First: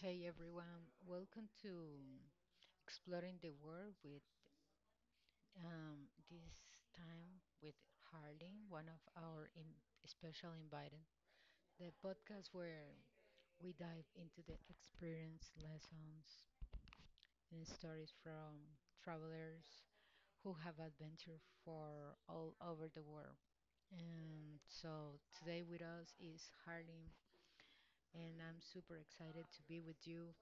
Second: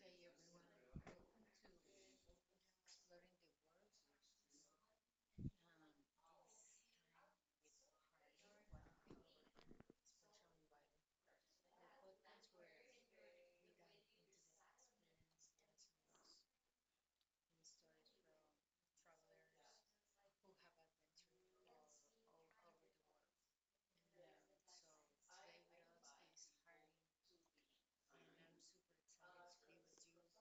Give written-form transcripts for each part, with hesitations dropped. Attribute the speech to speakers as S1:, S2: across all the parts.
S1: Hey everyone, welcome to Exploring the World with this time with Harleen, one of our in special invited. The podcast where we dive into the experience, lessons, and stories from travelers who have adventure for all over the world. And so today with us is Harleen, and I'm super excited to be with you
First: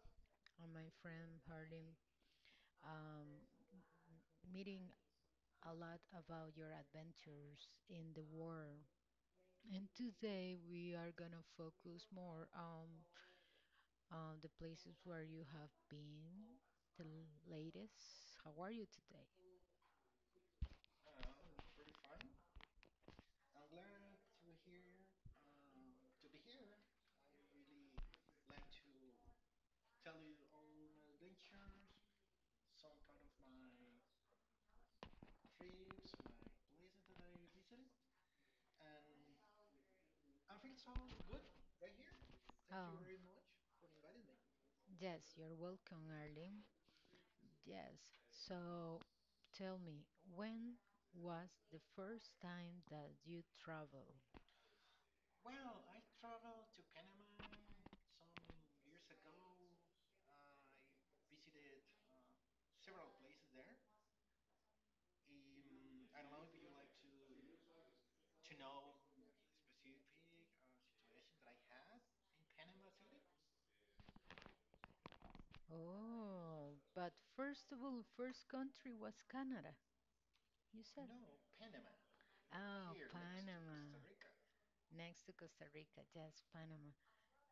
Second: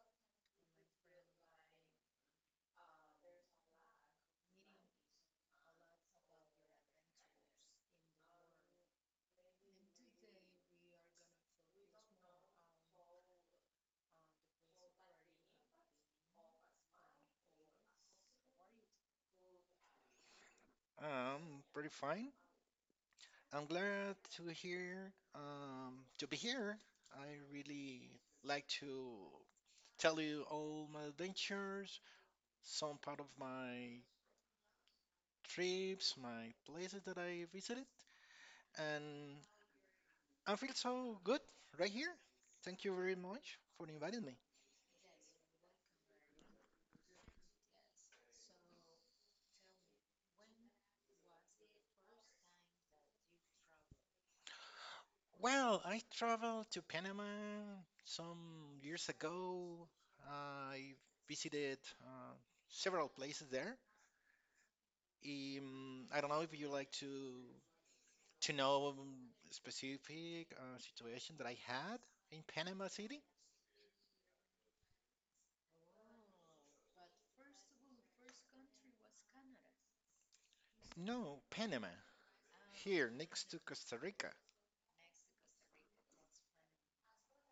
S1: and my friend Harleen um, meeting a lot about your adventures in the world. And today we are going to focus more on the places where you have been, latest. How are you today?
S2: Pretty fine. I'm glad to hear to be here. I really like to tell you all my adventures, some part of my trips, my places that I visited, and I feel so good right here. Thank you
S1: Oh,
S2: very much for inviting me.
S1: yes, you're welcome, Arlene. Yes. So tell me, when was the first time that you traveled?
S2: Well, I traveled to Panama some years ago. I visited uh, several places there. I don't know if you like to know a specific situation that I had in Panama City.
S1: Oh, but first of all, first country was Canada, you said.
S2: No, Panama,
S1: Oh,
S2: here next to Costa
S1: Panama.
S2: Rica.
S1: Next to Costa Rica, yes, Panama.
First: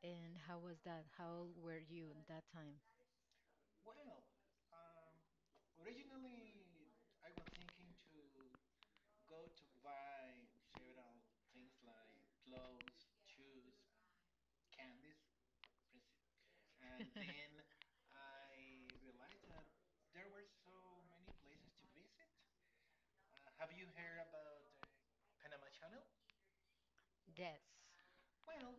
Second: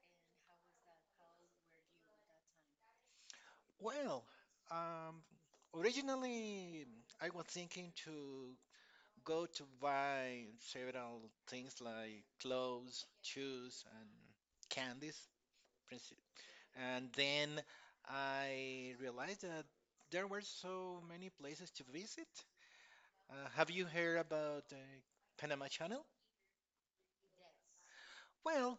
S1: And how was that? How old were you at that time?
S2: Well, um, originally I was thinking to go to buy several things like clothes, shoes, and candies, princi- and then I realized that there were so many places to visit. Have you heard about the Panama Channel?
S1: Yes.
S2: Well,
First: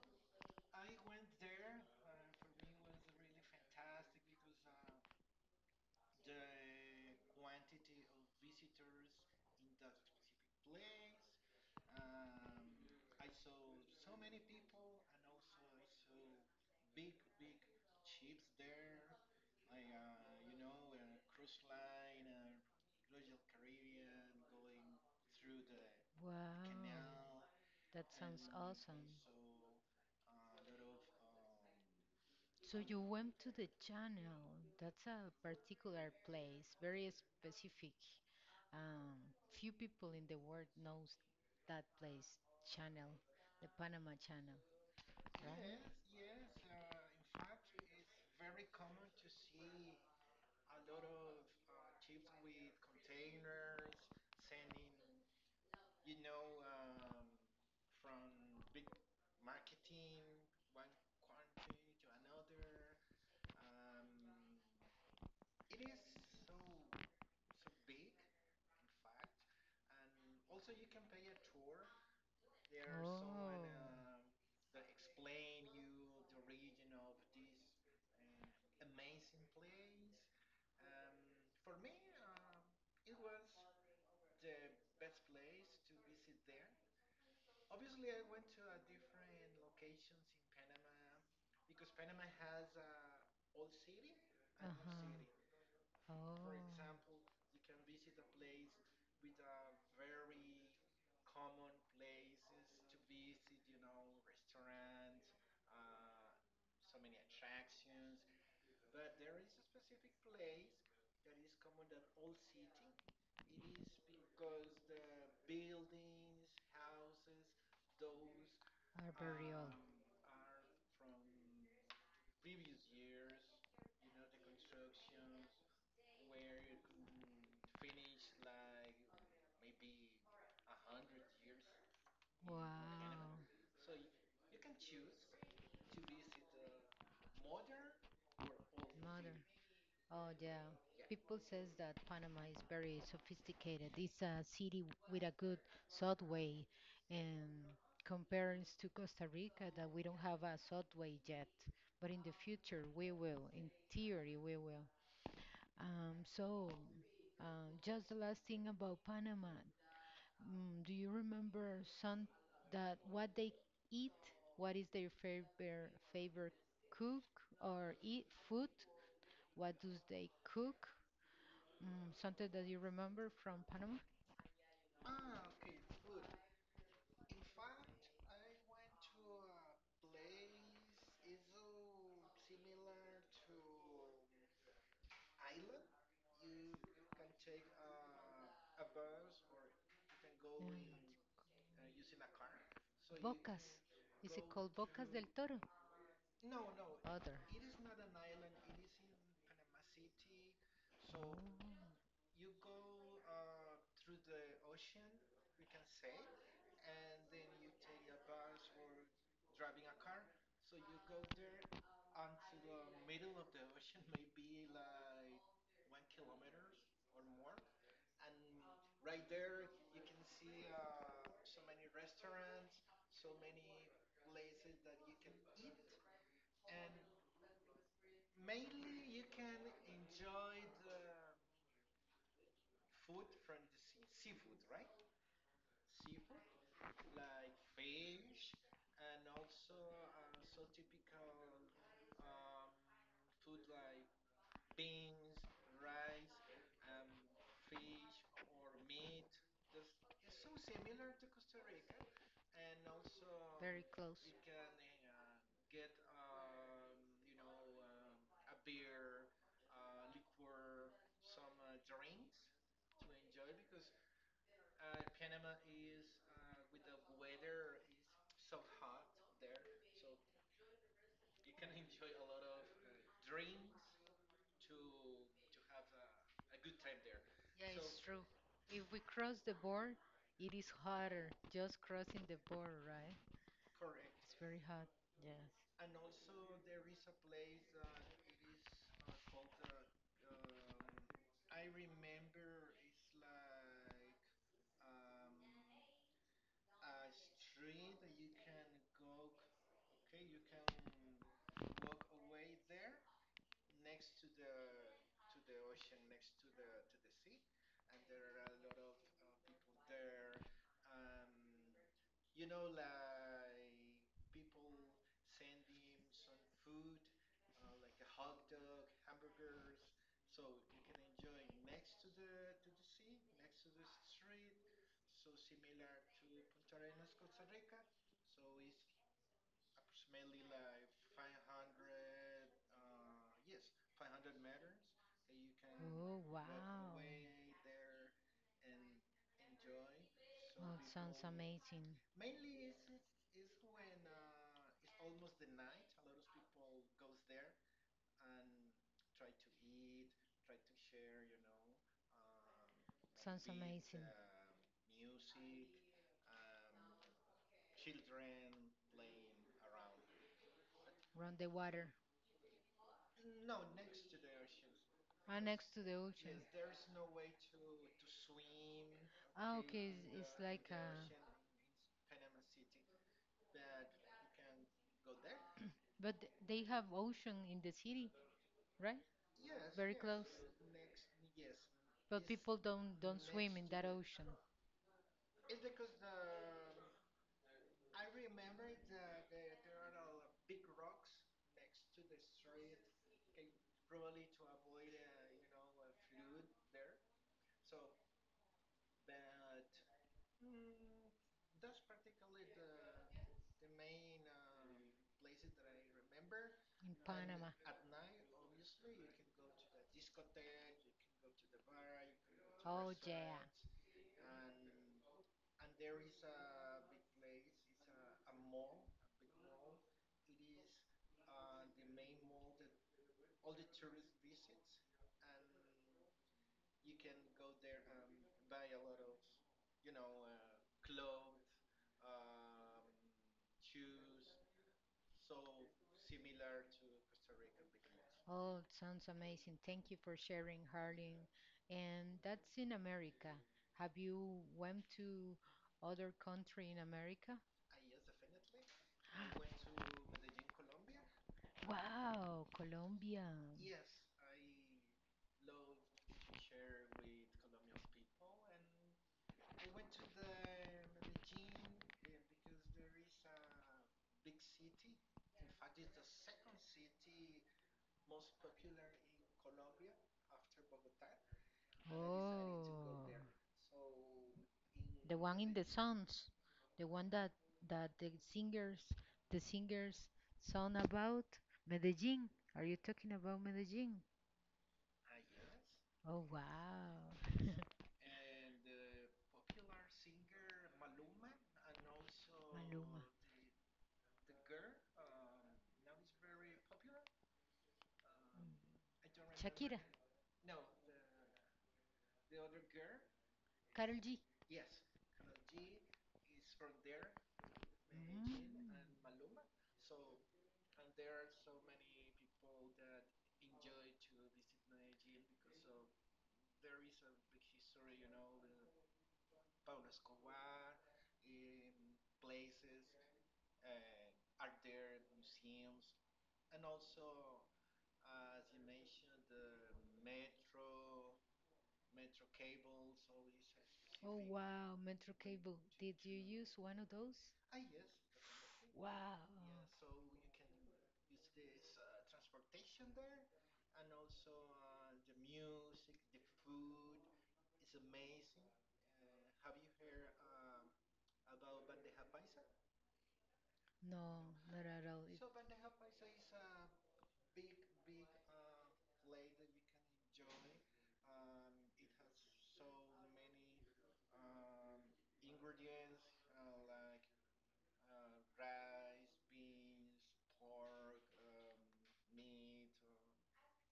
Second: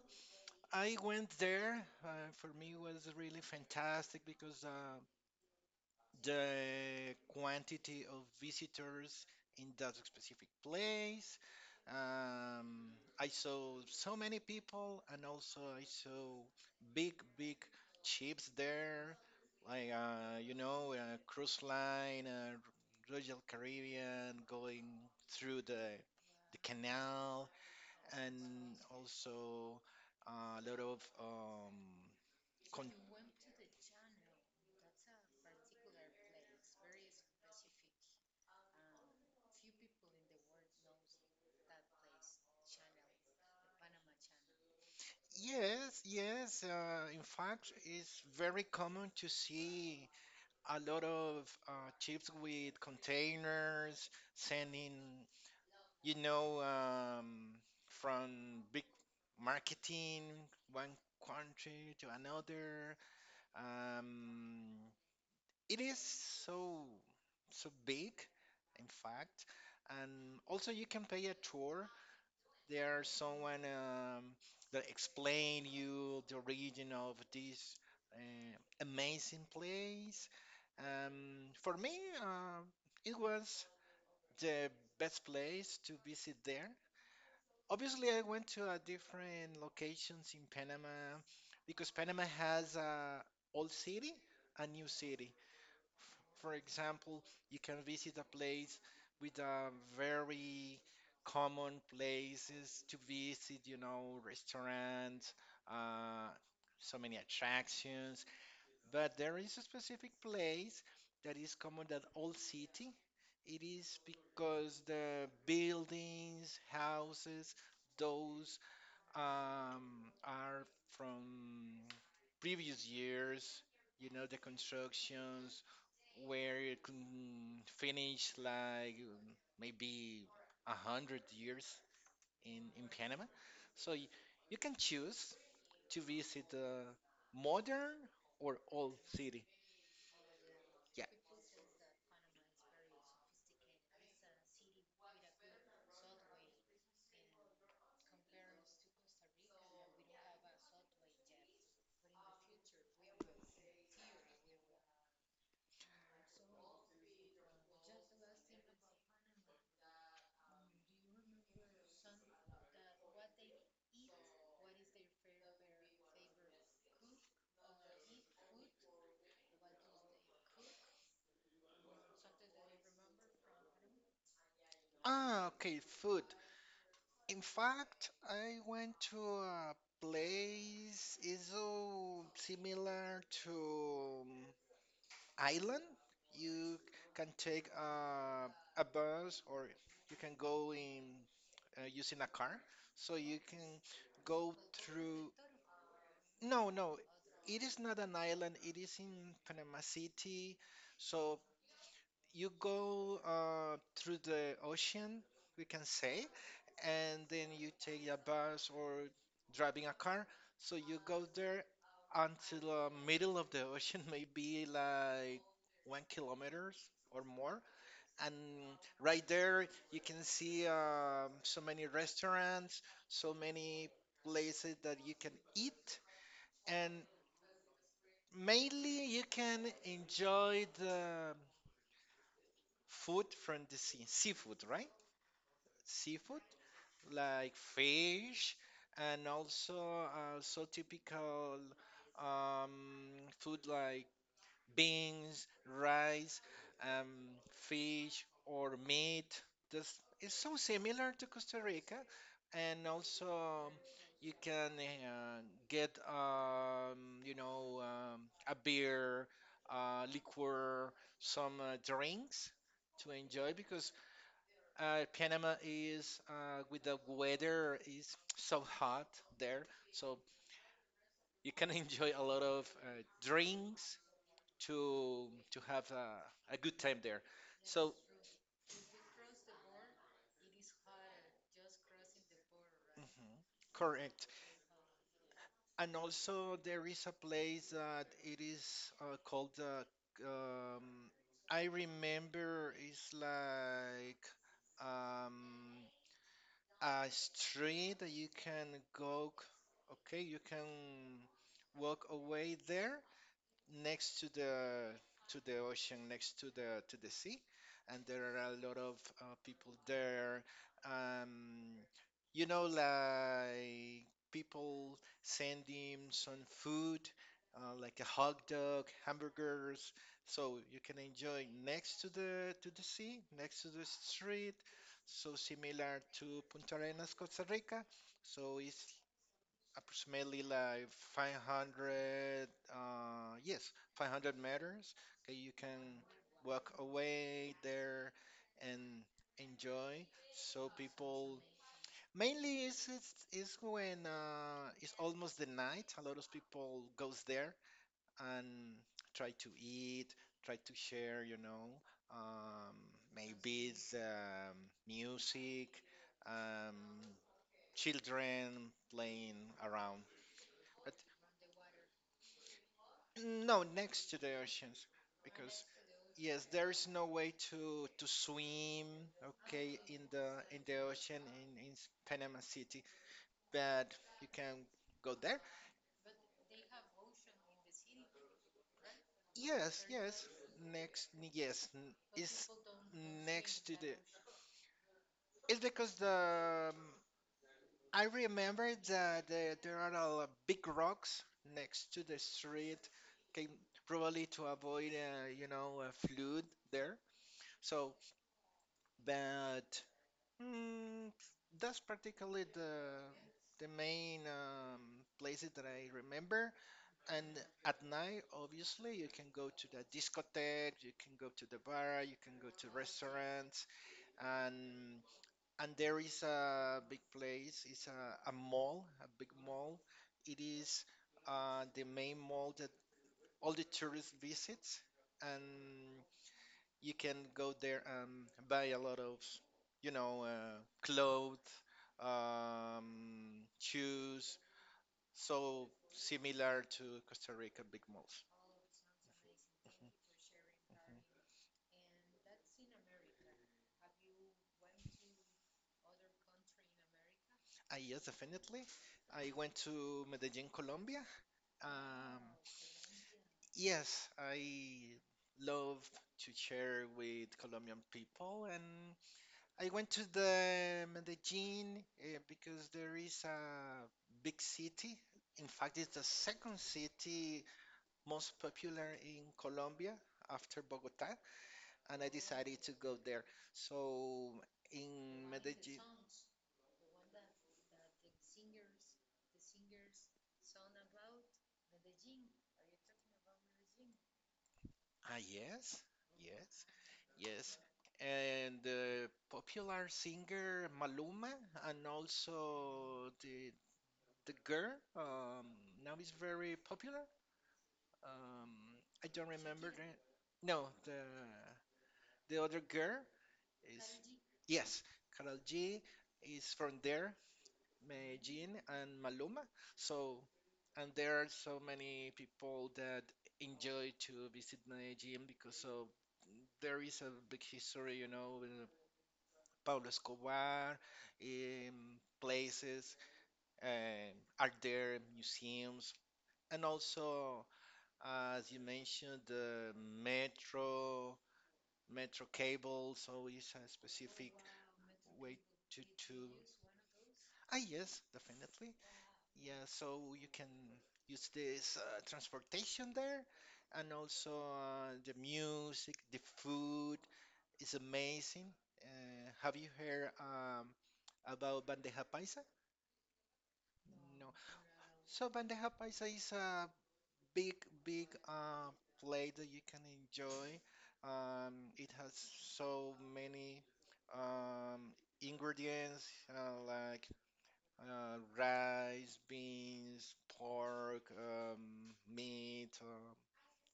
S2: I went there. For me, it was really fantastic because the quantity of visitors in that specific place. Um, I saw so many people, and also I saw big, big ships there, like cruise line, Royal Caribbean, going through the
S1: Wow,
S2: canal.
S1: that sounds
S2: And
S1: awesome.
S2: also a lot of
S1: So
S2: con-
S1: you went to the channel. That's a particular place, very specific. Few people in the world knows that place, channel, the Panama Channel, right?
S2: Yes, yes. In fact, it's very common to see a lot of uh, ships with containers sending, you know, um, from big marketing one country to another. Um, it is so so big, in fact, and also you can pay a tour. There's someone
S1: Oh,
S2: that explain you the origin of this uh, amazing place. For me, it was the best place to visit there. Obviously, I went to different locations in Panama because Panama has a old city, a new city.
S1: uh-huh. Oh,
S2: For example, you can visit a place with a very common places to visit, you know, restaurants, uh, so many attractions. But there is a specific place that is common that all city. It is because the buildings, houses, those
S1: are burial.
S2: are from previous years. You know, the constructions where it can finish like maybe a hundred years in Panama.
S1: Wow.
S2: So you can choose to visit the modern or old
S1: Mother.
S2: city.
S1: Oh, yeah.
S2: Yeah.
S1: People says that Panama is very sophisticated. It's a city with a good subway, and comparing to Costa Rica, that we don't have a subway yet, but in the future we will. In theory, we will. So, just the last thing about Panama, mm, do you remember some that what they eat? What is their favorite favorite cook or eat food? What do they cook? Mm, something that you remember from Panama?
S2: Ah, okay, food. In fact, I went to a place is so similar to Island. You can take a bus or you can go
S1: Um,
S2: in using a car. So you
S1: bocas.
S2: can
S1: Is it
S2: go
S1: called Bocas del
S2: through.
S1: Toro?
S2: No, no,
S1: Other.
S2: it is not an island. It is in Panama City.
S1: Oh,
S2: So you go through the ocean, we can say, and then you take a bus or driving a car. So you go there until the middle of the ocean, maybe like 1 kilometer or more. And right there, you can see so many restaurants, so many places that you can eat, and mainly you can enjoy the food from the sea, seafood, right? Seafood like fish and also so typical um, food like beans, rice, um, fish or meat. This is so similar to Costa Rica, and also
S1: very close.
S2: you can get you know um, a beer, liquor, some drinks to enjoy because Panama is with the weather is so hot there, so you can enjoy a lot of drinks to have a good time there.
S1: Yeah,
S2: So
S1: it's true. If we cross the board, it is harder. Just crossing the board, right?
S2: correct.
S1: It's very hard. Yeah.
S2: And also there is a place that it is called um, I remember it's like um, a street that you can go. Okay, you can walk away there next to the ocean, next to the sea, and there are a lot of people there. Um, you know, like people sending some food, like a hot dog, hamburgers, so you can enjoy next to the sea, next to the street. So similar to Punta Arenas, Costa Rica. So it's approximately like 500 yes 500 meters. Okay, you can
S1: Oh, wow.
S2: walk away there and enjoy. So
S1: Well, sounds
S2: people
S1: amazing.
S2: mainly is it's when it's almost the night a lot of people goes there and try to eat, try to share, you know, um
S1: Sounds
S2: maybe it's
S1: amazing. Uh,
S2: music, um children playing around. But
S1: Around the water.
S2: no, next to the oceans,
S1: Ah,
S2: because
S1: next to the ocean.
S2: yes, there is no way to swim,
S1: Ah,
S2: okay,
S1: okay.
S2: in the
S1: It's like a.
S2: ocean in Panama City, but you can go there.
S1: But they have ocean in the city, right?
S2: Yes,
S1: Very close.
S2: yes, next, yes,
S1: But
S2: is
S1: people don't swim
S2: next
S1: in
S2: to
S1: that
S2: the.
S1: ocean in
S2: It's because the I remember that there are a lot big rocks next to the street, okay, probably to avoid a flood there. So, but, Mm, that's practically the main places that I remember. And
S1: Panama.
S2: at night, obviously, you can go to the discotheque, you can go to the bar, you can go to
S1: Oh yeah.
S2: restaurants, and there is a big place. It's a mall, a big mall. It is the main mall that all the tourists visits, and you can go there and buy a lot of, you know, clothes, shoes, so similar to Costa Rica big malls.
S1: Oh, it sounds amazing. Thank you for sharing, Harlem. And that's in America. Have you went to other country in America?
S2: Ah, yes, definitely. I went to Medellin, Colombia. Um,
S1: Wow, Colombia.
S2: yes, I love to share with Colombian people and I went to the Medellin because there is a big city. In fact, it's the second city most popular in Colombia after Bogota, and I decided to go
S1: Oh,
S2: there. So
S1: the
S2: in
S1: one in the
S2: Medellin,
S1: songs, the one that that the singers song about Medellin. Are you talking about Medellin?
S2: ah yes,
S1: Oh, wow.
S2: yes, yes, and the popular singer Maluma, and
S1: Maluma.
S2: also the girl now is very popular. Um,
S1: Mm.
S2: I don't remember
S1: Shakira,
S2: the. No, the other girl is,
S1: Karol G.
S2: yes, Karol G is from there,
S1: Mm.
S2: Medellin and Maluma. So and there are so many people that enjoy to visit Medellin because of there is a big history, you know, with Pablo Escobar, places, and are there museums, and also as you mentioned, the metro, metro cable, so it's a
S1: Oh
S2: specific
S1: wow, Metro
S2: way
S1: Cable.
S2: to
S1: Did you
S2: to.
S1: use one of those?
S2: Ah, yes, definitely.
S1: Wow.
S2: Yeah, so you can use this transportation there, and also the music, the food is amazing. Have you heard about bandeja paisa?
S1: No,
S2: No.
S1: not at all. It-
S2: So bandeja paisa is a big, big play that you can enjoy. It has so many um, ingredients like rice, beans, pork, meat.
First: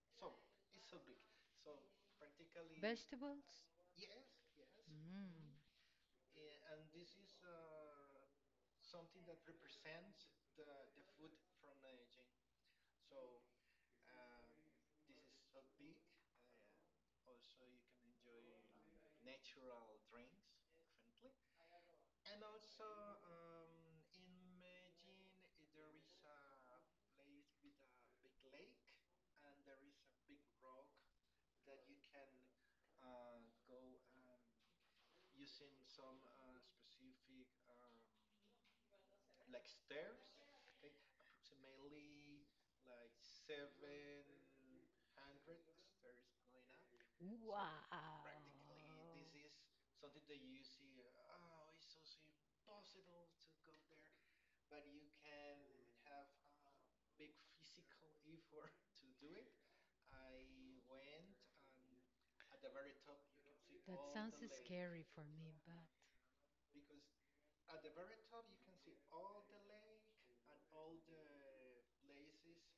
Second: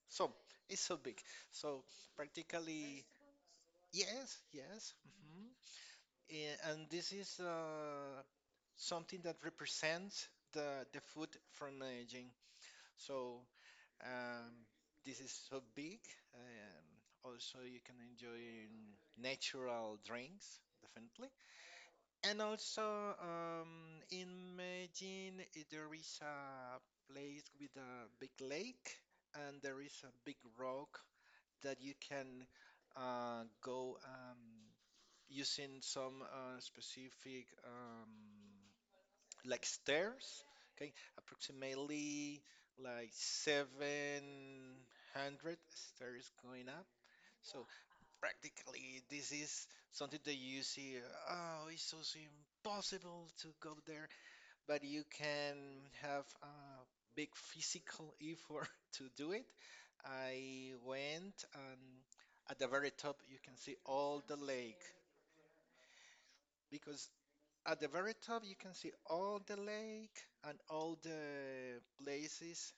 S2: So it's so big. So practically,
S1: Vegetables?
S2: yes, yes.
S1: Mm.
S2: A- And this is something that represents the food from Medellin. So um, this is so big. Um, Also, you can enjoy natural drinks, definitely. And also, in Medellin, there is a place with a big lake, and there is a big rock that you can go using some specific like stairs, okay, approximately like 700 stairs going up.
S1: Wow.
S2: So practically, this is something that you see, oh, it's so impossible to go there, but you can have a big physical effort to do it. I went, and at the very top, you can see
S1: That
S2: all
S1: sounds
S2: the lake
S1: scary for me, but
S2: because at the very top, you can see all the lake and all the places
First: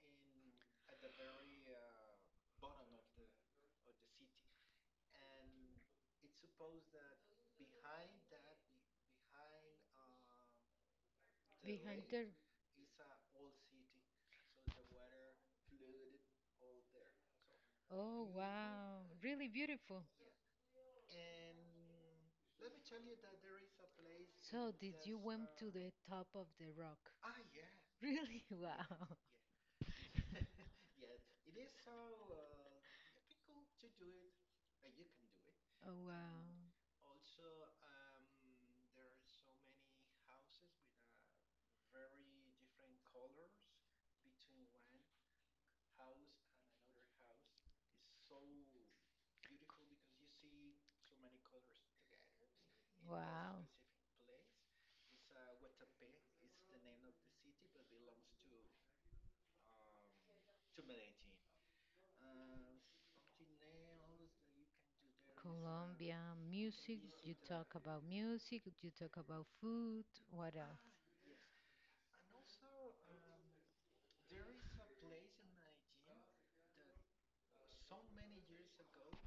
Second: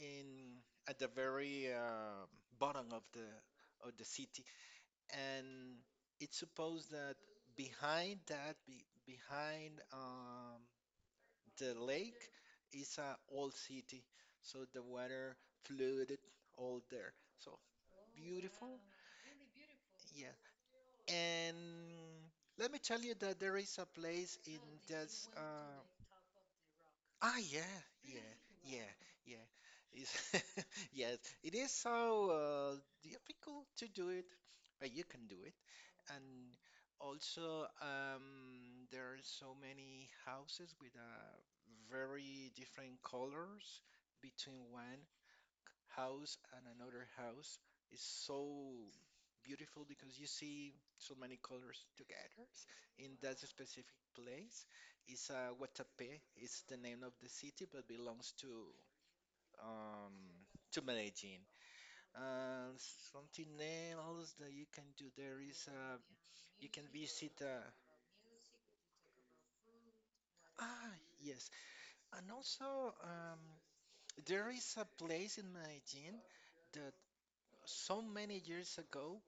S2: in at the very bottom of the city. And it's supposed that behind that, behind the
S1: behind
S2: lake,
S1: there.
S2: is an old city. So the water flooded all there. So
S1: Oh
S2: beautiful.
S1: wow, really
S2: Really beautiful.
S1: beautiful.
S2: Yeah. And let me tell you that there is a place in
S1: So did you
S2: this.
S1: went to the top of the rock?
S2: Yeah, yeah,
S1: Really?
S2: yeah,
S1: Wow.
S2: yeah. It's yes, it is so difficult to do it, but you can do it.
S1: Oh wow.
S2: And also, there are so many houses with very different colors between one house and another house is so beautiful because you see so many colors together in that
S1: Wow.
S2: specific place. It's Guatapé. It's the name of the city, but belongs um, to Medellin. And something else that you can do there is
S1: Colombia,
S2: you can
S1: music,
S2: visit.
S1: you talk about music, you talk about food, what else?
S2: Ah, yes, and also there is a place in Medellin that so many years ago.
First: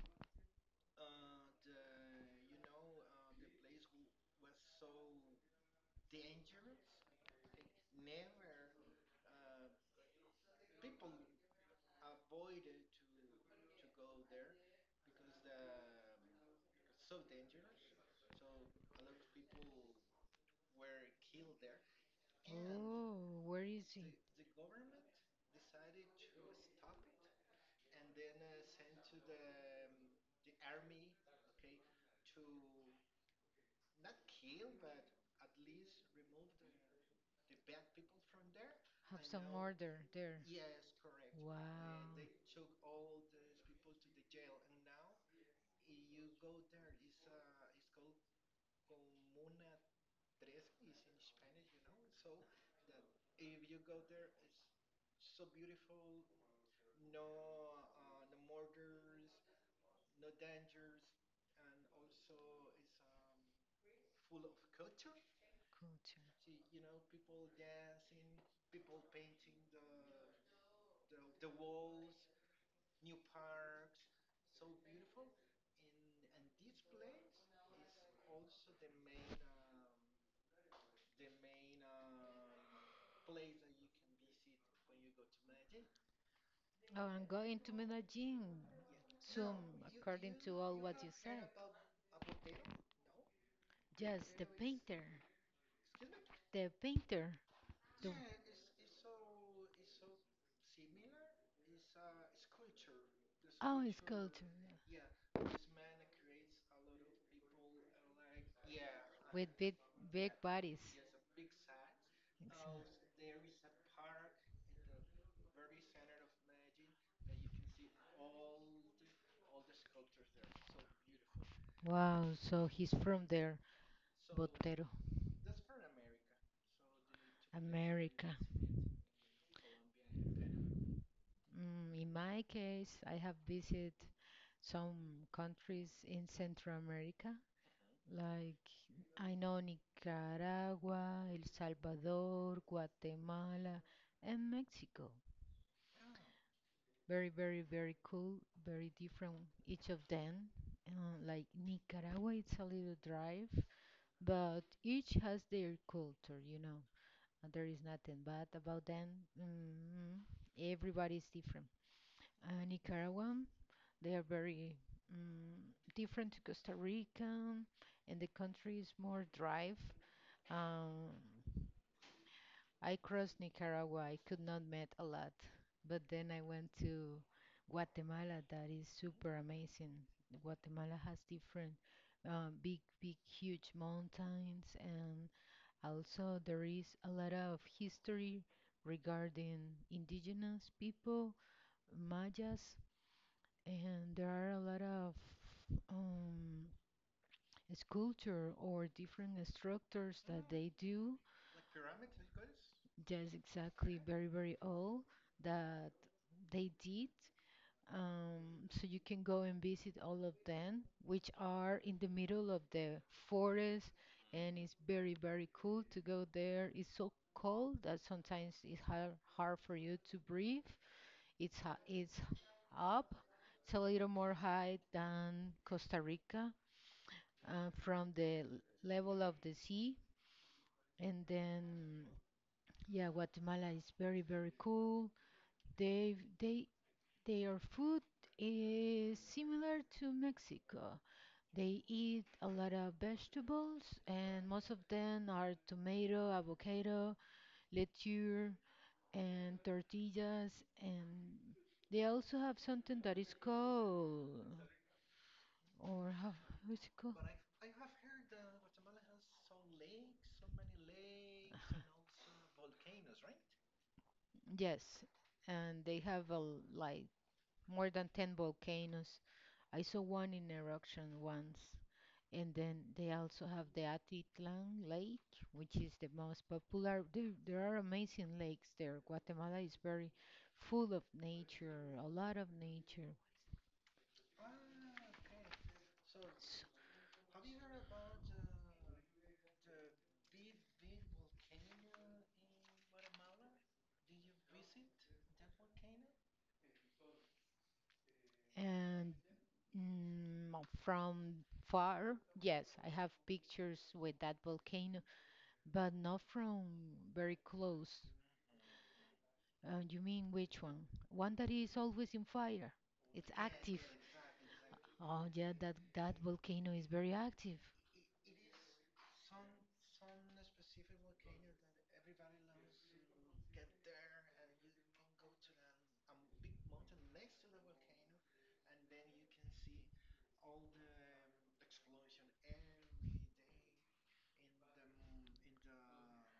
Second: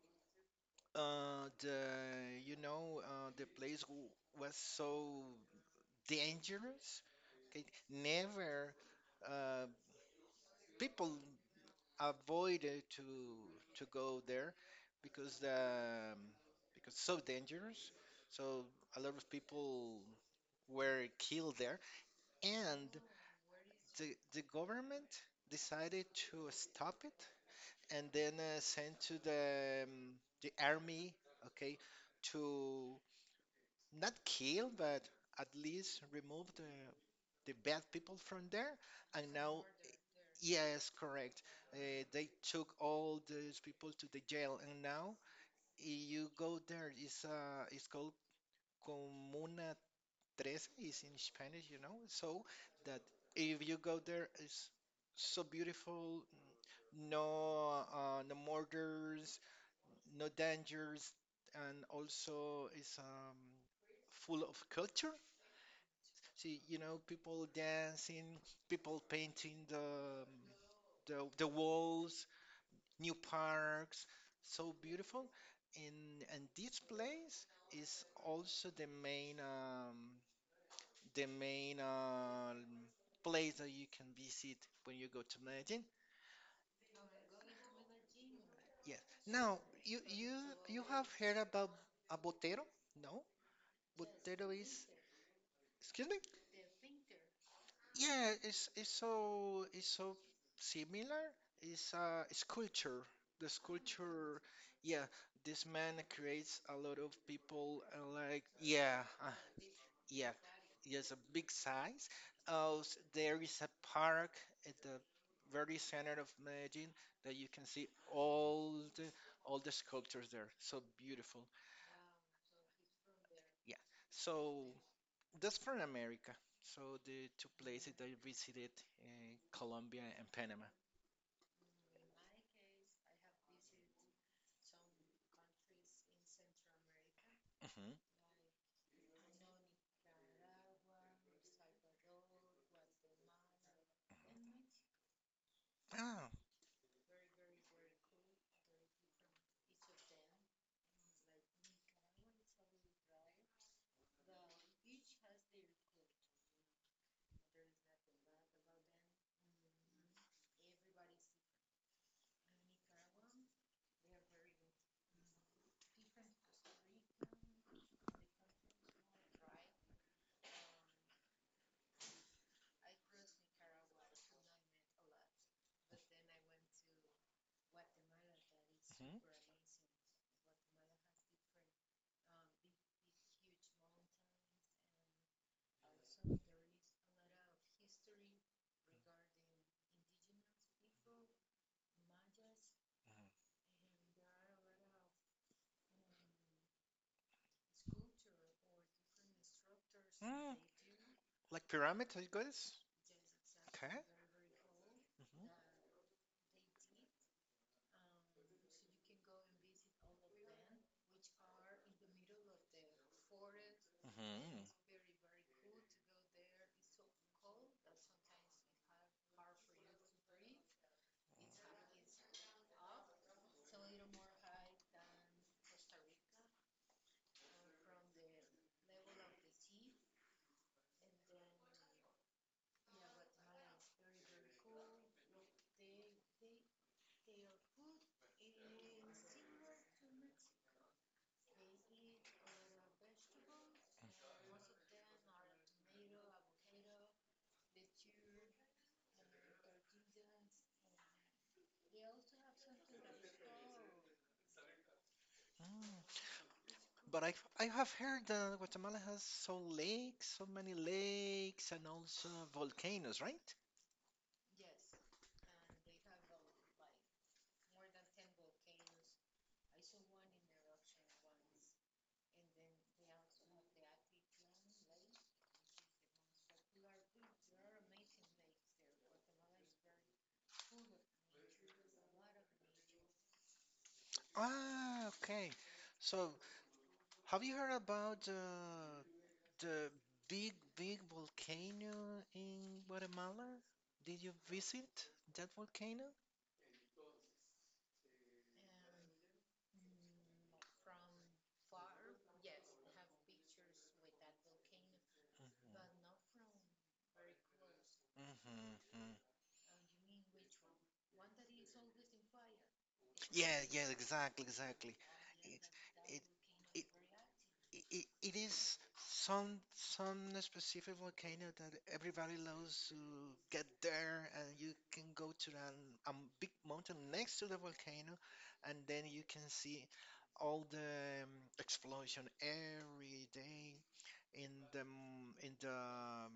S2: The, you know, the place w was so dangerous. Okay, never uh, people avoided to go there because the because so dangerous. So a lot of people were killed there, and
S1: Oh, where is
S2: the
S1: he?
S2: government decided to stop it and then sent to the army. Okay, to not kill, but at least remove the bad people from there.
S1: Have
S2: And
S1: some
S2: now,
S1: order there.
S2: yes, correct.
S1: Wow.
S2: They took all those people to the jail, and now you go there. It's called Comuna Trece. It's in Spanish, you know. So that if you go there, it's so beautiful. No, no murders, no dangers, and also it's full of culture.
S1: Culture.
S2: See, you know, people dancing, people painting the walls, new parks, so beautiful. And this place is also the main the main um, place that you can visit when you go to Medellin.
S1: Oh, I'm going to Medellin.
S2: Yes.
S1: So,
S2: Now you you
S1: according to all
S2: you
S1: what
S2: have
S1: you
S2: heard
S1: said.
S2: about a Botero? No,
S1: Yes, the
S2: Botero is,
S1: painter.
S2: excuse me.
S1: The painter. The,
S2: Yeah, it's so it's so similar. It's culture. The
S1: oh, it's
S2: sculpture,
S1: culture. Is
S2: yeah. This man creates a lot of people like yeah,
S1: with big, big
S2: yeah.
S1: bodies. It's-
S2: Yes, a big size. There is a park at the very center of Medellin that you can see all the sculptures there. So beautiful.
S1: Wow, so he's from there,
S2: Yeah. So
S1: Botero, so
S2: that's for America. So the two places that I
S1: America.
S2: visited, uh, Colombia and Panama.
S1: Mm, in my case, I have visited some countries in Central America,
S2: Hmm.
S1: like I know Nicaragua, El Salvador, Guatemala, and Mexico.
S2: Ah.
S1: Very, very, very cool, very different each of them. Like Nicaragua, it's a little drive, but each has their culture, you know. And there is nothing bad about them. Mm, everybody's different. Nicaragua, they are very mm, different to Costa Rica, and the country is more dry. Um, I crossed Nicaragua. I could not met a lot, but then I went to Guatemala. That is
S2: Hmm.
S1: super amazing. Guatemala has different big, big, huge mountains, and also there is a lot of history regarding indigenous people, Mayas, and there are a lot of um,
S2: Hmm.
S1: sculpture or different structures that
S2: Mm,
S1: they do.
S2: like pyramid, I.
S1: That's exactly
S2: Okay.
S1: very, very old that they did. So you can go and visit all of them, which are in the middle of the forest,
S2: Hmm.
S1: and
S2: Hmm.
S1: it's very, very cool to go there. It's so cold that sometimes it's hard, hard for you to breathe. It's up. It's a little more high than Costa Rica from level of the sea. And then, yeah, Guatemala is very, very cool. They their food is similar to Mexico. They eat a lot of vegetables, and most of them are tomato, avocado, lechuga, and tortillas. And they also have something that is called,
S2: Mm.
S1: or how is it called?
S2: But I have heard that Guatemala has so many lakes, and also volcanoes, right?
S1: Yes, and they have a, like more than 10 volcanoes. I saw one in eruption once. And then they also have the Atitlan Lake, which is the most popular. There are amazing lakes there. Guatemala is very full of nature, a lot of nature.
S2: Ah, okay. So,
S1: S-
S2: have you heard about the big, big volcano in Guatemala? Did you visit that volcano?
S1: and mm, from far, yes, I have pictures with that volcano, but not from very close.
S2: Mm-hmm.
S1: You mean which one? One that is always in fire. It's
S2: Yeah,
S1: active.
S2: yeah, exactly, exactly.
S1: Oh yeah,
S2: It,
S1: that that
S2: it,
S1: volcano is
S2: it,
S1: very active.
S2: it is some specific volcano that everybody loves to get there, and you can go to a big mountain next to the volcano, and then you can see all the explosion every day in the m- in the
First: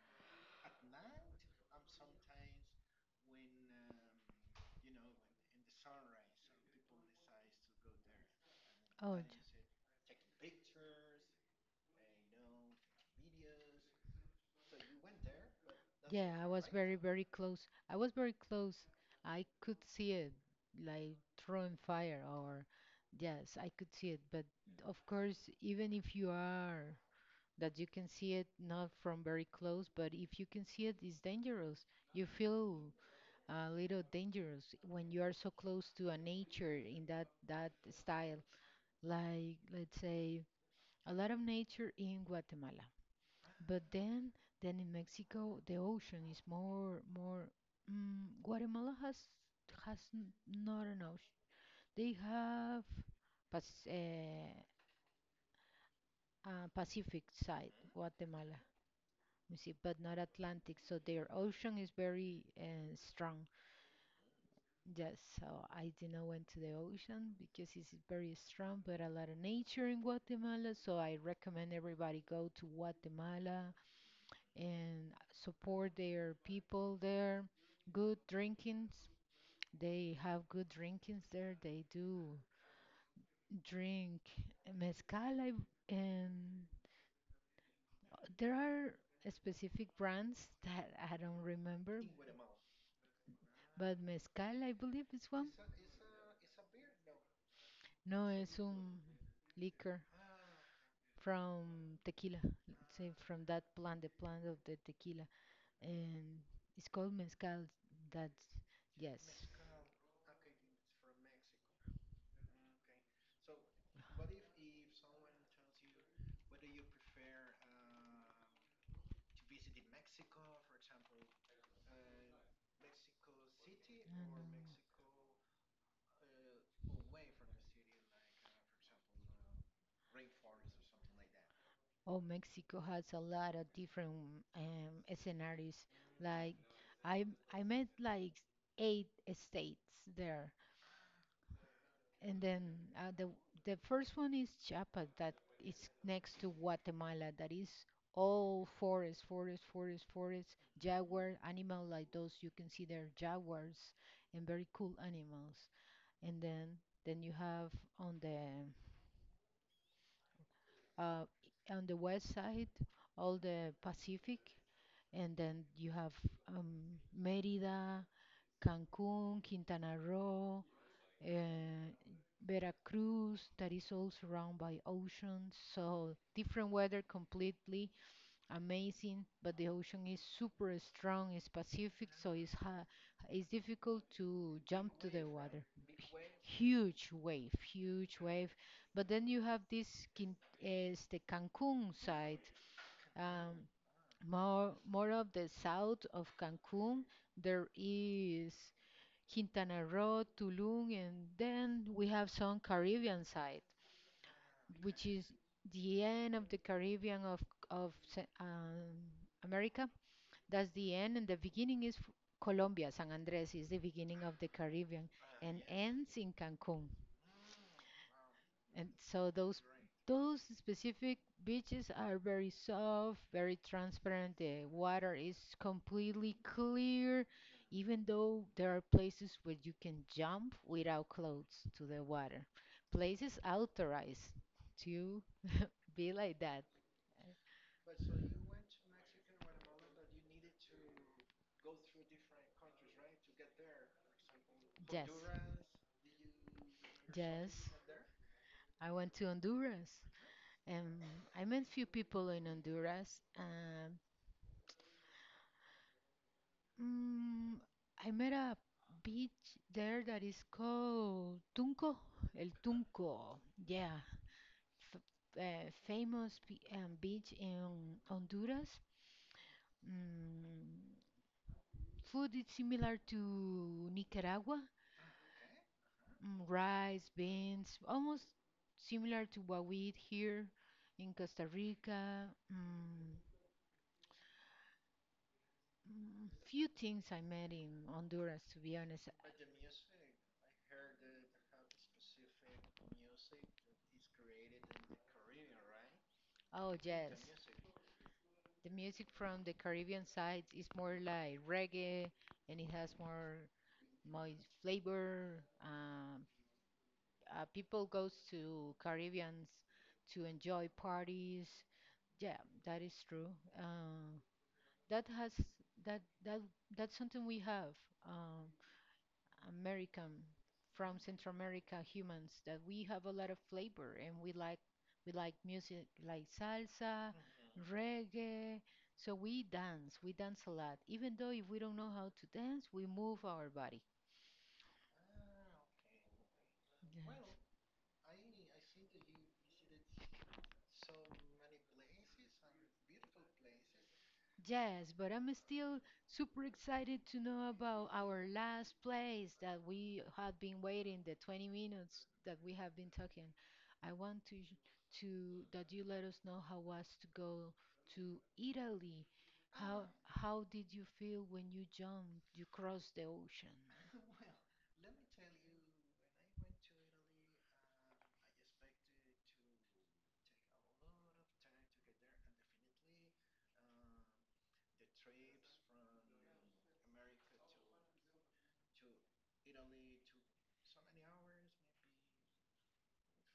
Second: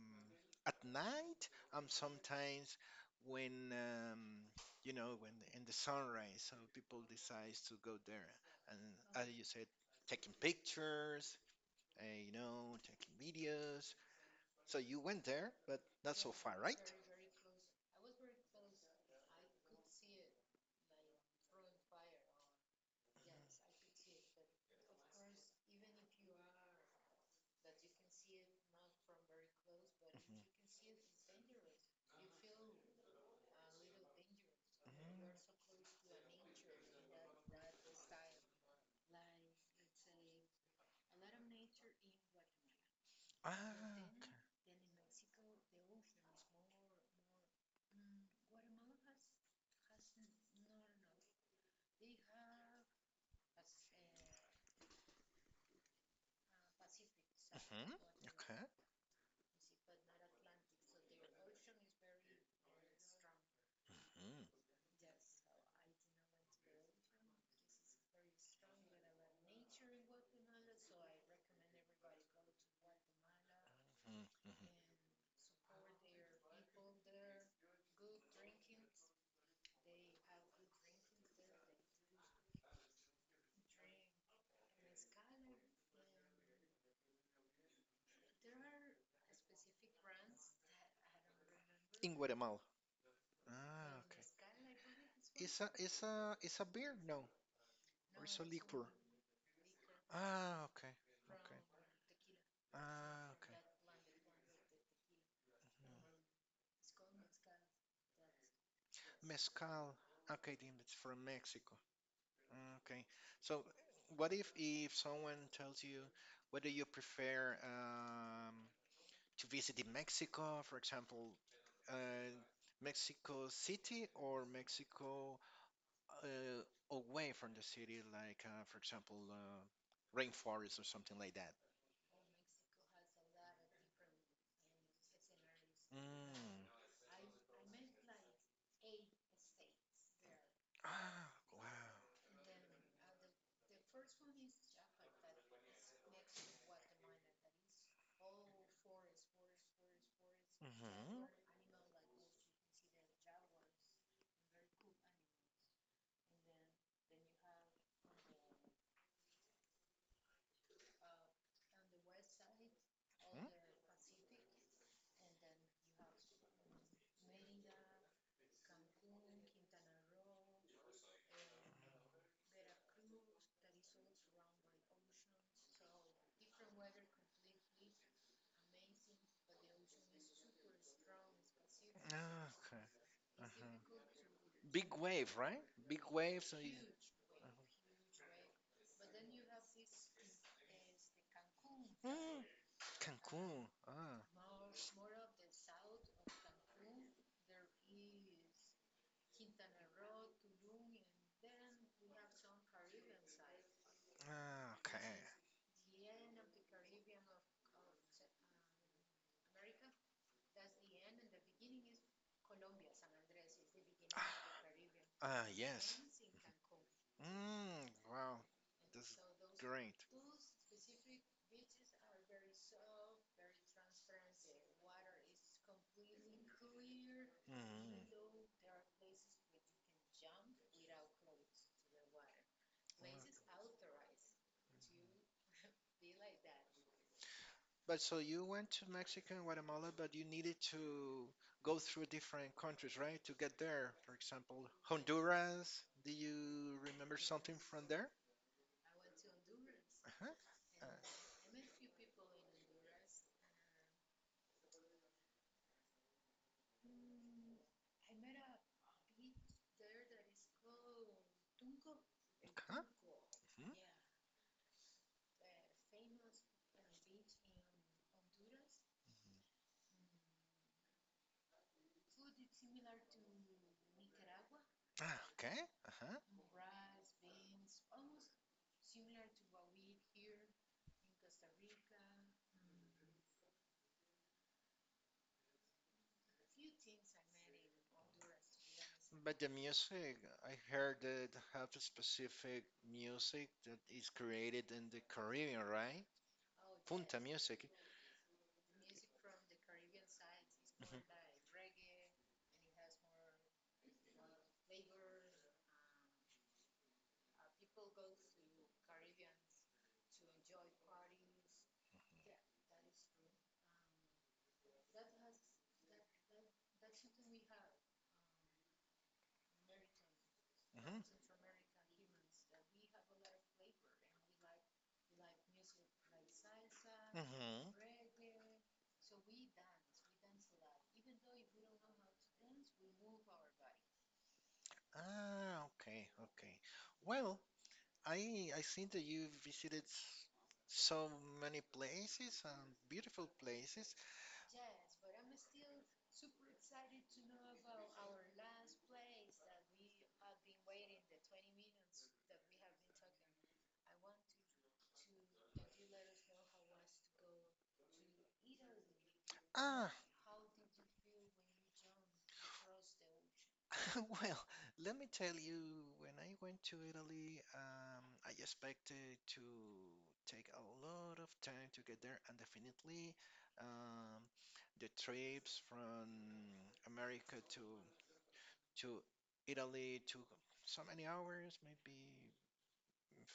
S2: at night. Sometimes when um, when in the sunrise, so people decides to go there, and
S1: Oh
S2: as
S1: j-
S2: you said, taking pictures, taking videos. So you went there, but not so
S1: yeah, I
S2: far,
S1: was
S2: right?
S1: very very
S2: Mhm.
S1: close. I was very close. I could see it like throwing fire or yes, I could see it. But of course, even if you are that you can see it not from very close, but if you can see it, it's dangerous. You feel a little dangerous when
S2: Mm.
S1: you are so close to a nature in that that style, like let's say a lot of nature in Guatemala, but
S2: Ah.
S1: then in Mexico the ocean is more more mm, Guatemala has has n- not an ocean, they have Pas- uh, Pacific side
S2: Mhm.
S1: Guatemala,
S2: Okay.
S1: you see, but not Atlantic, so their ocean is very strong.
S2: Mm.
S1: Yes, so I didn't went to the ocean because it's very strong, but a lot of nature in Guatemala. So I recommend everybody go to Guatemala
S2: Mhm.
S1: and support their people there. Good drinkings. They have good drinkings there. They do drink mezcal, I, and there are specific brands that I don't remember,
S2: In Guatemala. Ah,
S1: but
S2: okay.
S1: mezcal, I believe, is one.
S2: It's a beer? No, or
S1: No,
S2: it's a
S1: es
S2: liquor.
S1: un liquor
S2: Ah, okay, okay.
S1: from tequila, say
S2: Ah,
S1: from
S2: okay.
S1: that plant, the plant of the tequila,
S2: Mhm.
S1: and it's called mezcal. That's yes. And,
S2: Mezcal. Okay, then it's from Mexico. Mm, okay. So, what if someone tells you whether you prefer to visit in Mexico, for example, uh, Mexico City or Mexico uh, away from the city, like for example, rainforest or something like that.
S1: oh, Mexico has a lot of different um, scenarios. Like
S2: Mm.
S1: I I met like eight states there,
S2: Ah, wow.
S1: and then uh, the the first one is Chiapas, that is next to Guatemala. That is all forest, forest, forest, forest,
S2: Mm-hmm.
S1: jaguar, animal like those you can see there, jaguars and very cool animals. And then you have on the uh, on the west side all
S2: Mm.
S1: the Pacific, and then you have Mérida, Cancún, Quintana Roo, uh, Veracruz, that is all surrounded by oceans, so different weather completely amazing, but the ocean is super strong, it's Pacific, so
S2: Ah, okay.
S1: it's difficult
S2: Uh-huh.
S1: to
S2: Big
S1: jump to the
S2: wave,
S1: water.
S2: right? Big wave. So you.
S1: Huge wave, huge wave. But then you have this Quin is the Cancun
S2: Uh-huh.
S1: side,
S2: Mm. Cancun.
S1: um,
S2: Ah,
S1: more more of the south of Cancun. There is. Quintana Roo, Tulum, and then we have some Caribbean side,
S2: ah,
S1: which
S2: okay.
S1: is the end of the Caribbean of of Ce- um, America. That's the end, and the beginning is f- Colombia. San Andres is the beginning of the Caribbean,
S2: Ah,
S1: and
S2: yes.
S1: ends in Cancun.
S2: Mm, wow.
S1: And
S2: And this is
S1: so
S2: great.
S1: those specific beaches are very soft, very transparent. The water is completely clear
S2: Mm,
S1: even though there are places where you can jump without clothes to the
S2: wow.
S1: water, places authorized to be like that.
S2: But so you went to Mexico and Guatemala, but you needed to go through different countries, right? To get there, for example,
S1: Yes.
S2: Honduras. Do you remember something Honduras
S1: Yes.
S2: from there?
S1: I went to Honduras
S2: Uh-huh. Uh,
S1: and I met few people in Honduras. Um, mm, I met a beach there that is called Tunco, El
S2: huh.
S1: Tunco.
S2: Mhm.
S1: Yeah, f- famous beach in Honduras. Mm, food is similar to Nicaragua.
S2: Ah, okay. Uh-huh.
S1: Mm, rice, beans, almost similar to what we eat here in Costa Rica. Mm, mm, few things I met in Honduras, to be honest.
S2: But the music, I heard that have a specific music that is created in the Caribbean, right?
S1: Oh, yes.
S2: Punta music.
S1: The music from the Caribbean side is more like reggae and it has more more flavor, uh, people goes to Caribbeans to enjoy parties. Yeah, that is true. Uh, that has that that's something we have. Um, American
S2: Mhm.
S1: from
S2: Mhm.
S1: Central America humans that we have a lot of flavor and we like music like salsa,
S2: Mhm.
S1: reggae. So we dance a lot. Even though if we don't know how to dance, we move our body.
S2: Ah, okay, okay.
S1: Yeah.
S2: Well, I think that you visited so many places and beautiful places.
S1: Yes, but I'm still super excited to know about our last place that we have been waiting the 20 minutes that we have been talking. I want to that you let us know how was to go to Italy. How
S2: Ah,
S1: how did you feel when you jumped, you crossed the ocean?
S2: well, let me tell you, when I went to Italy, I expected to take a lot of time to get there, and definitely, um, the trips from America to Italy took so many hours, maybe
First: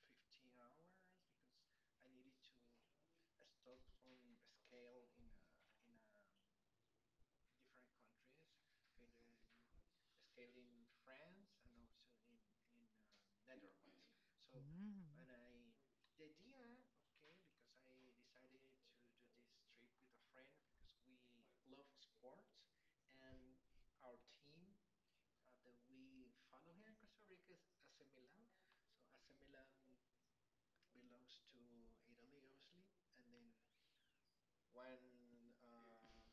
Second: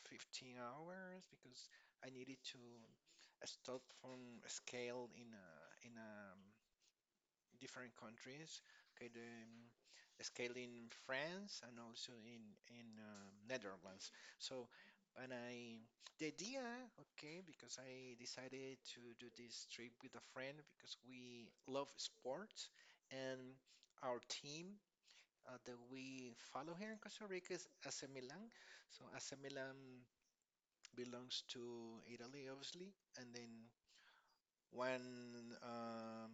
S2: 15 hours, because I needed to stop from scale in a different countries. Okay, the scale in France and also in Netherlands. So,
S1: Mm.
S2: and I the idea, okay, because I decided to do this trip with a friend because we love sports and our team that we follow here in Costa Rica is AC Milan. So AC Milan belongs to Italy, obviously, and then when um,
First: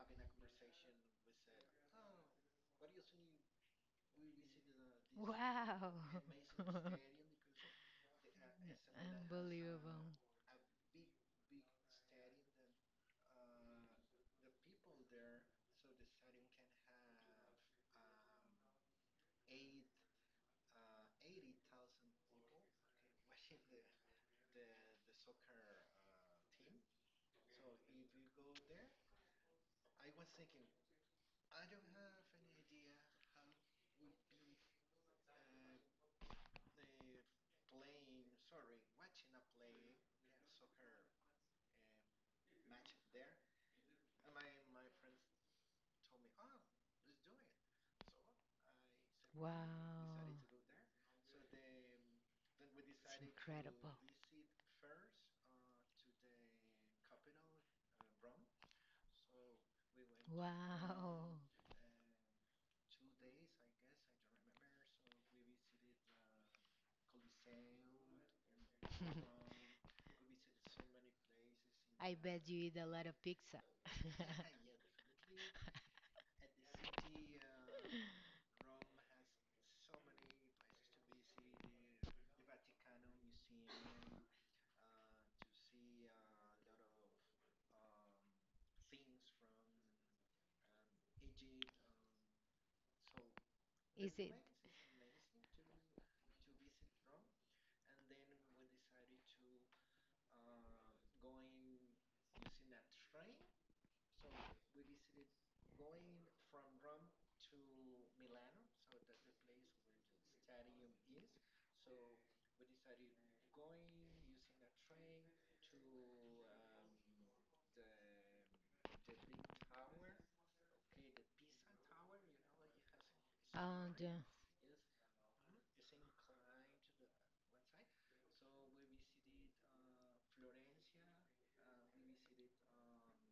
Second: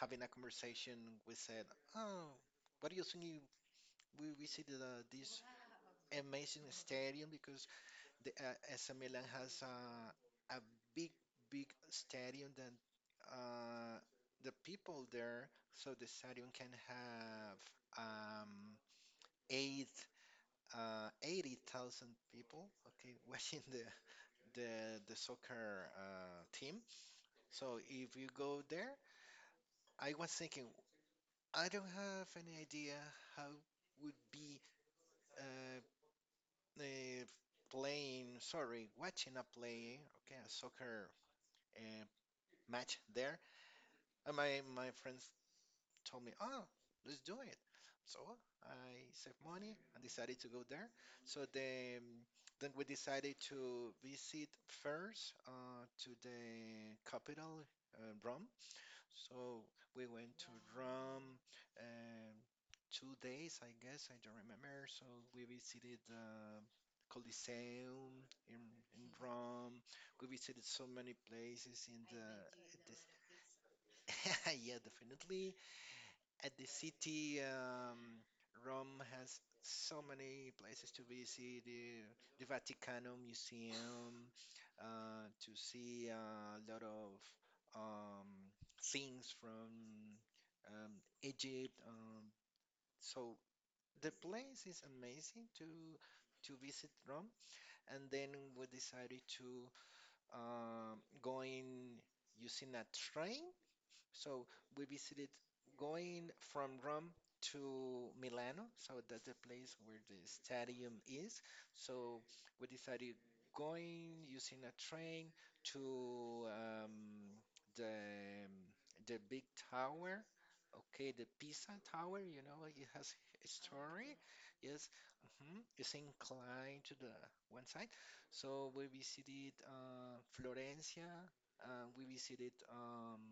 S2: having a conversation, we said, "Oh, what do you think we visited this
S1: Wow.
S2: amazing stadium because the AC Milan has
S1: Unbelievable.
S2: a big, big stadium that uh, the people there, so the stadium can have eight, 80,000 people, okay, watching the soccer team." So if you go there, I was thinking, I don't have any idea how would be uh, uh, playing, sorry, watching a play, okay, a soccer uh, match there. And my friends told me, "Oh, let's do it." So I saved
S1: Wow.
S2: money and decided to go there. So then we decided to
S1: Incredible.
S2: visit first to the capital, Rome, so we went to
S1: Wow.
S2: Rome um, 2 days, I guess, I don't remember. So we visited the Colosseum in Rome. We visited so many places
S1: I bet you
S2: at.
S1: eat a lot of pizza.
S2: Yeah, definitely. At the city, Rome has so many places to visit, the Vaticano Museum, to see a lot of um, things from um, Egypt. So the
S1: Is it?
S2: place is amazing to visit Rome, and then we decided to going using a train so we visited going from Rome to Milano. So that's the place where the stadium is. So we decided going using a train to the the big tower. Okay, the Pisa Tower, it has a
S1: Oh,
S2: story.
S1: the
S2: Yes. It's inclined to the one side. So we visited Florencia. We visited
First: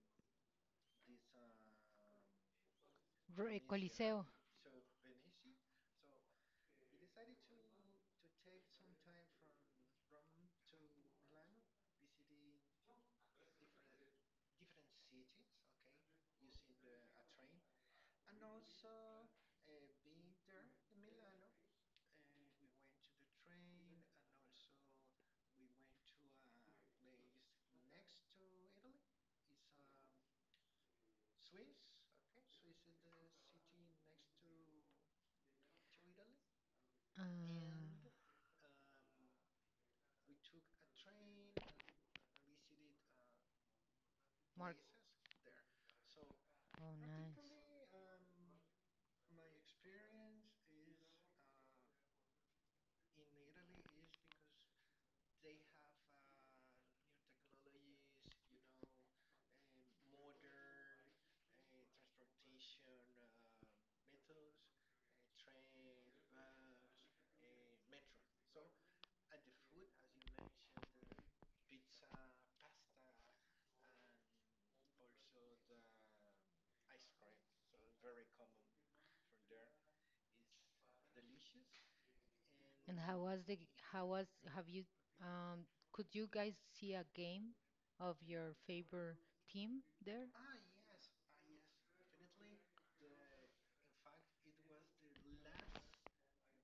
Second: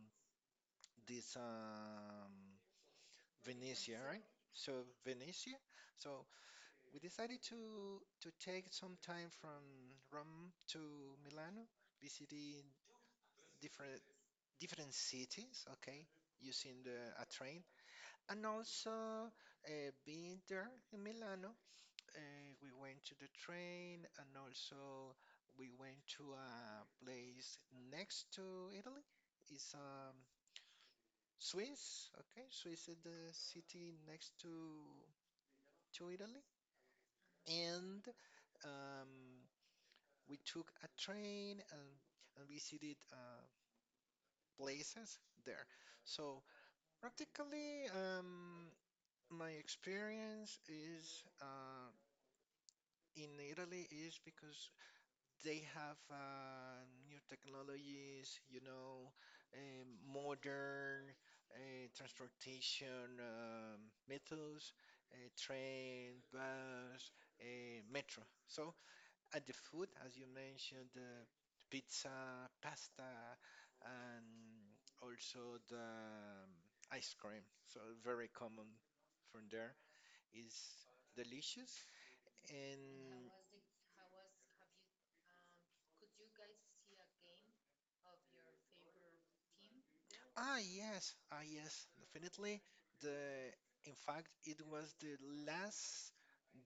S2: this
S1: Re-
S2: Venetia, right?
S1: Coliseo.
S2: So Venetia. So we decided to take some time from Rome to Milano, visiting different different cities. Okay, using the a train, and also being there in Milano, uh, we went to the train, and also we went to a place next to Italy. It's Swiss? Okay, Swiss is the city next to Italy.
S1: Uh,
S2: And um, we took a train and visited
S1: Mark.
S2: places there. So
S1: Oh, nice.
S2: practically, my experience is in Italy is because they have new technologies, modern transportation methods, train, bus, metro. So, at the food, as you mentioned, pizza, pasta, and also the ice cream. So, very common from there is delicious
S1: And how
S2: and.
S1: was the how was have you um could you guys see a game of your favorite team there?
S2: Ah, yes, ah, yes, definitely. The In fact, it was the last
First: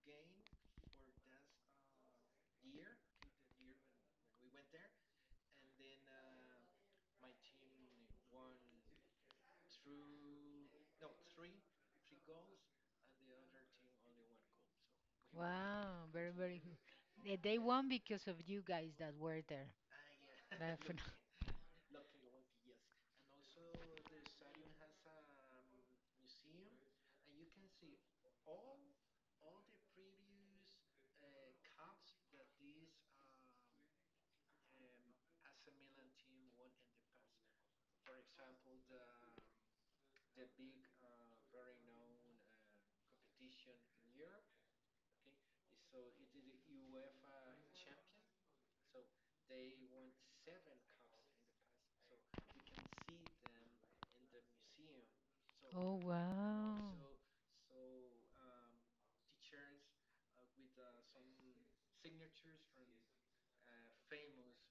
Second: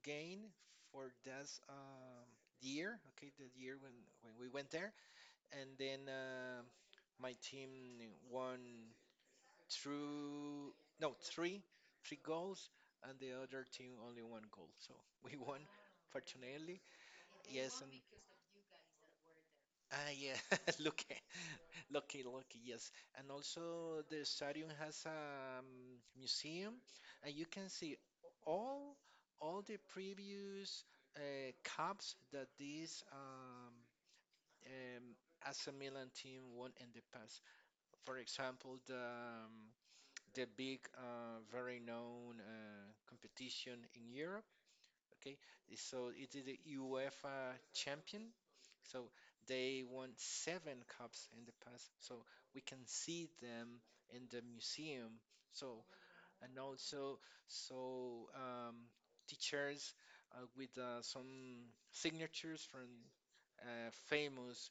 S2: game for that year. Okay, the year when we went there, and then my team won through no three three goals, and the other team only one goal. So we won,
S1: Wow, very very good.
S2: fortunately.
S1: They
S2: Yes,
S1: won
S2: and
S1: because of you guys that were there.
S2: yeah,
S1: That for
S2: look. Lucky, lucky, yes. And also the stadium has a museum, and you can see all all the previous cups that this um, AC Milan team won in the past. For example, the big, very known competition in Europe. Okay, so it is the UEFA champion. So they won seven cups in the past. So we can see them in the museum. So
S1: Oh
S2: and
S1: wow.
S2: also so um, teachers with some signatures from famous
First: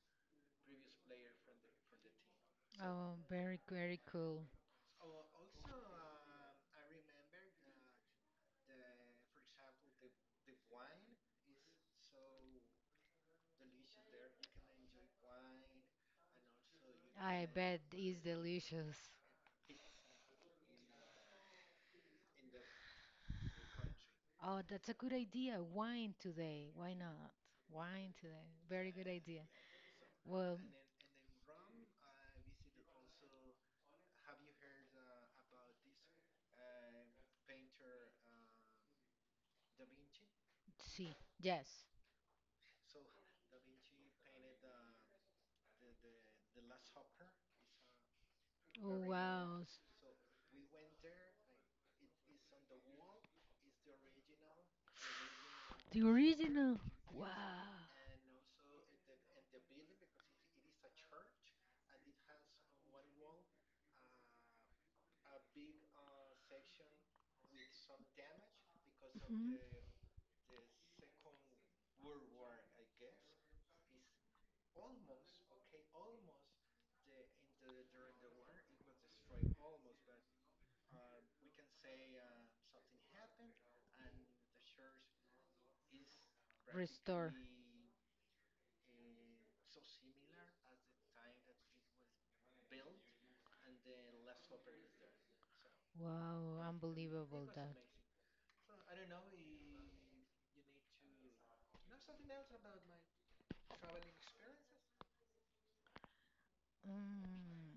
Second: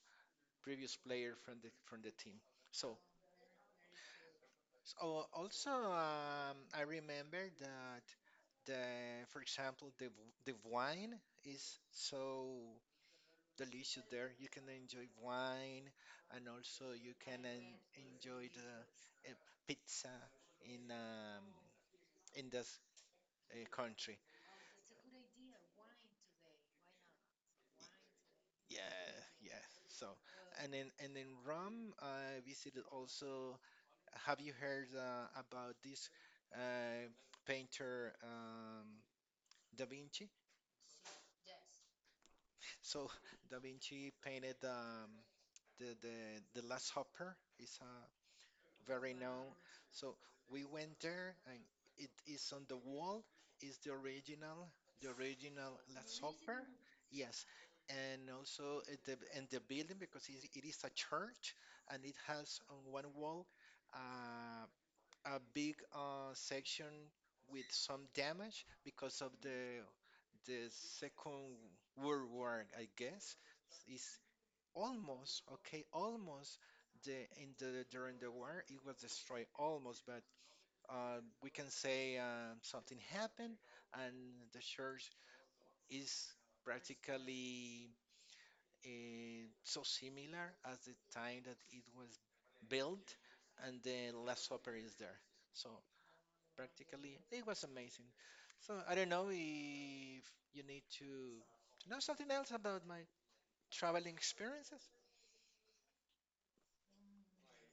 S2: previous player from the team. So
S1: Oh, very very cool.
S2: also, I remember that the, for example, the wine is so delicious there. You can enjoy wine, and also you can
S1: I
S2: en
S1: bet it's
S2: enjoy the
S1: delicious.
S2: uh, pizza in um, in this country.
S1: Oh, that's a good idea. Wine today. Why not? Wine today. Very good
S2: Yeah,
S1: idea.
S2: yeah. So,
S1: Well,
S2: and in Rome, I visited also have you heard about this uh, painter Da Vinci?
S1: see, yes.
S2: So Da Vinci painted the Last Supper. It's a
S1: Oh
S2: very known.
S1: wow, S-
S2: So we went there, and it is on the wall. Is the original
S1: the
S2: Last Supper?
S1: original. Yes. Wow.
S2: Yes, and also at the and the building because it is a church, and it has on one wall a a big section with some damage because of the Second World War, I guess. Is almost okay, almost the in the during the war it was destroyed almost, but we can say something happened and the church is
S1: Restore.
S2: practically so similar as the time that it was built, and the Last Supper is there. So
S1: Wow,
S2: practically. It
S1: unbelievable
S2: was
S1: that.
S2: amazing. So I don't know if you need to know something else about my traveling experiences.
S1: Mm.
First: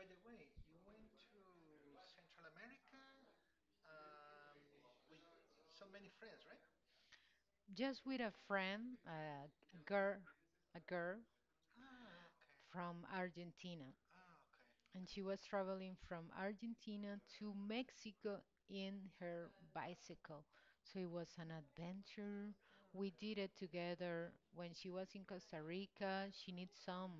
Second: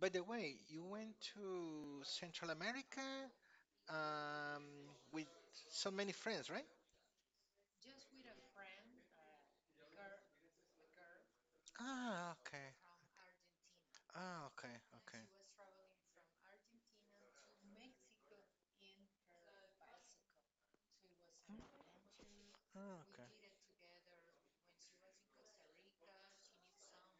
S2: By the way, you went to Central America um, with so many friends, right?
S1: Just with a friend, girl, a girl
S2: Ah, okay.
S1: from Argentina.
S2: Ah, okay,
S1: And she
S2: okay.
S1: was traveling from Argentina to Mexico in her bicycle. So it was an
S2: Mm,
S1: adventure.
S2: ah,
S1: We
S2: okay.
S1: did it together. When she was in Costa Rica, she needs some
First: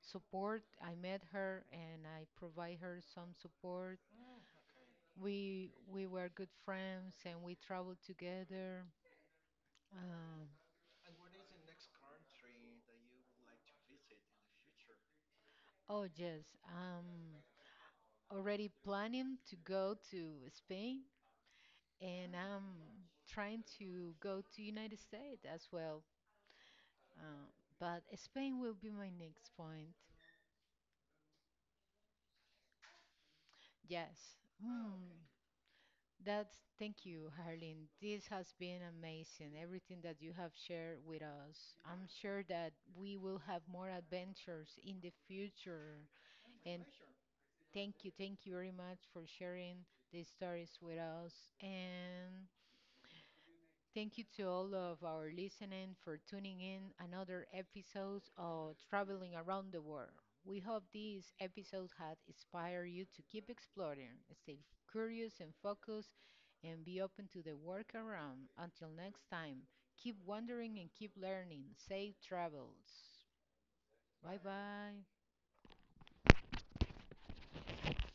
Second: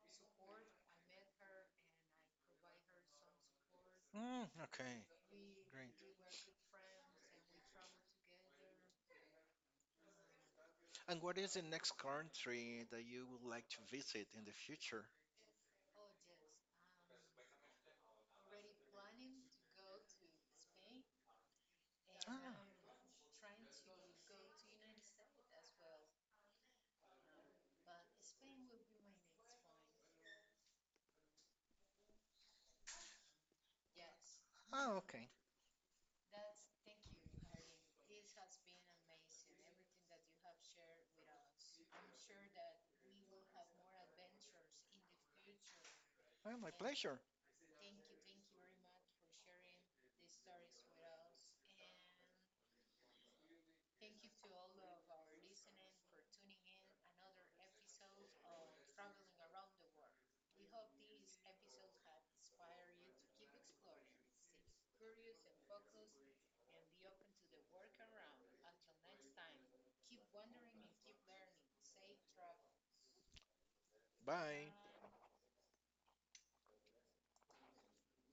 S1: support. I met her and I provide her some support.
S2: Mm, okay,
S1: We were good
S2: great.
S1: friends and we traveled together. Um,
S2: And what is the next country that you would like to visit in the future?
S1: oh yes, I'm already planning to go to Spain and
S2: Ah,
S1: I'm trying to go to United States as well. Uh, but Spain will be my next point. Yes.
S2: ah,
S1: Mm,
S2: okay.
S1: that's thank you, Harleen. This has been amazing. Everything that you have shared with us. I'm sure that we will have more adventures in the future.
S2: Well, my
S1: And
S2: pleasure.
S1: thank you very much for sharing these stories with us. And thank you to all of our listening for tuning in another episode of Traveling Around the World. We hope this episode has inspired you to keep exploring, stay curious and focused, and be open to the workaround. Until next time, keep wondering and keep learning. Safe travels.
S2: Bye.
S1: Bye.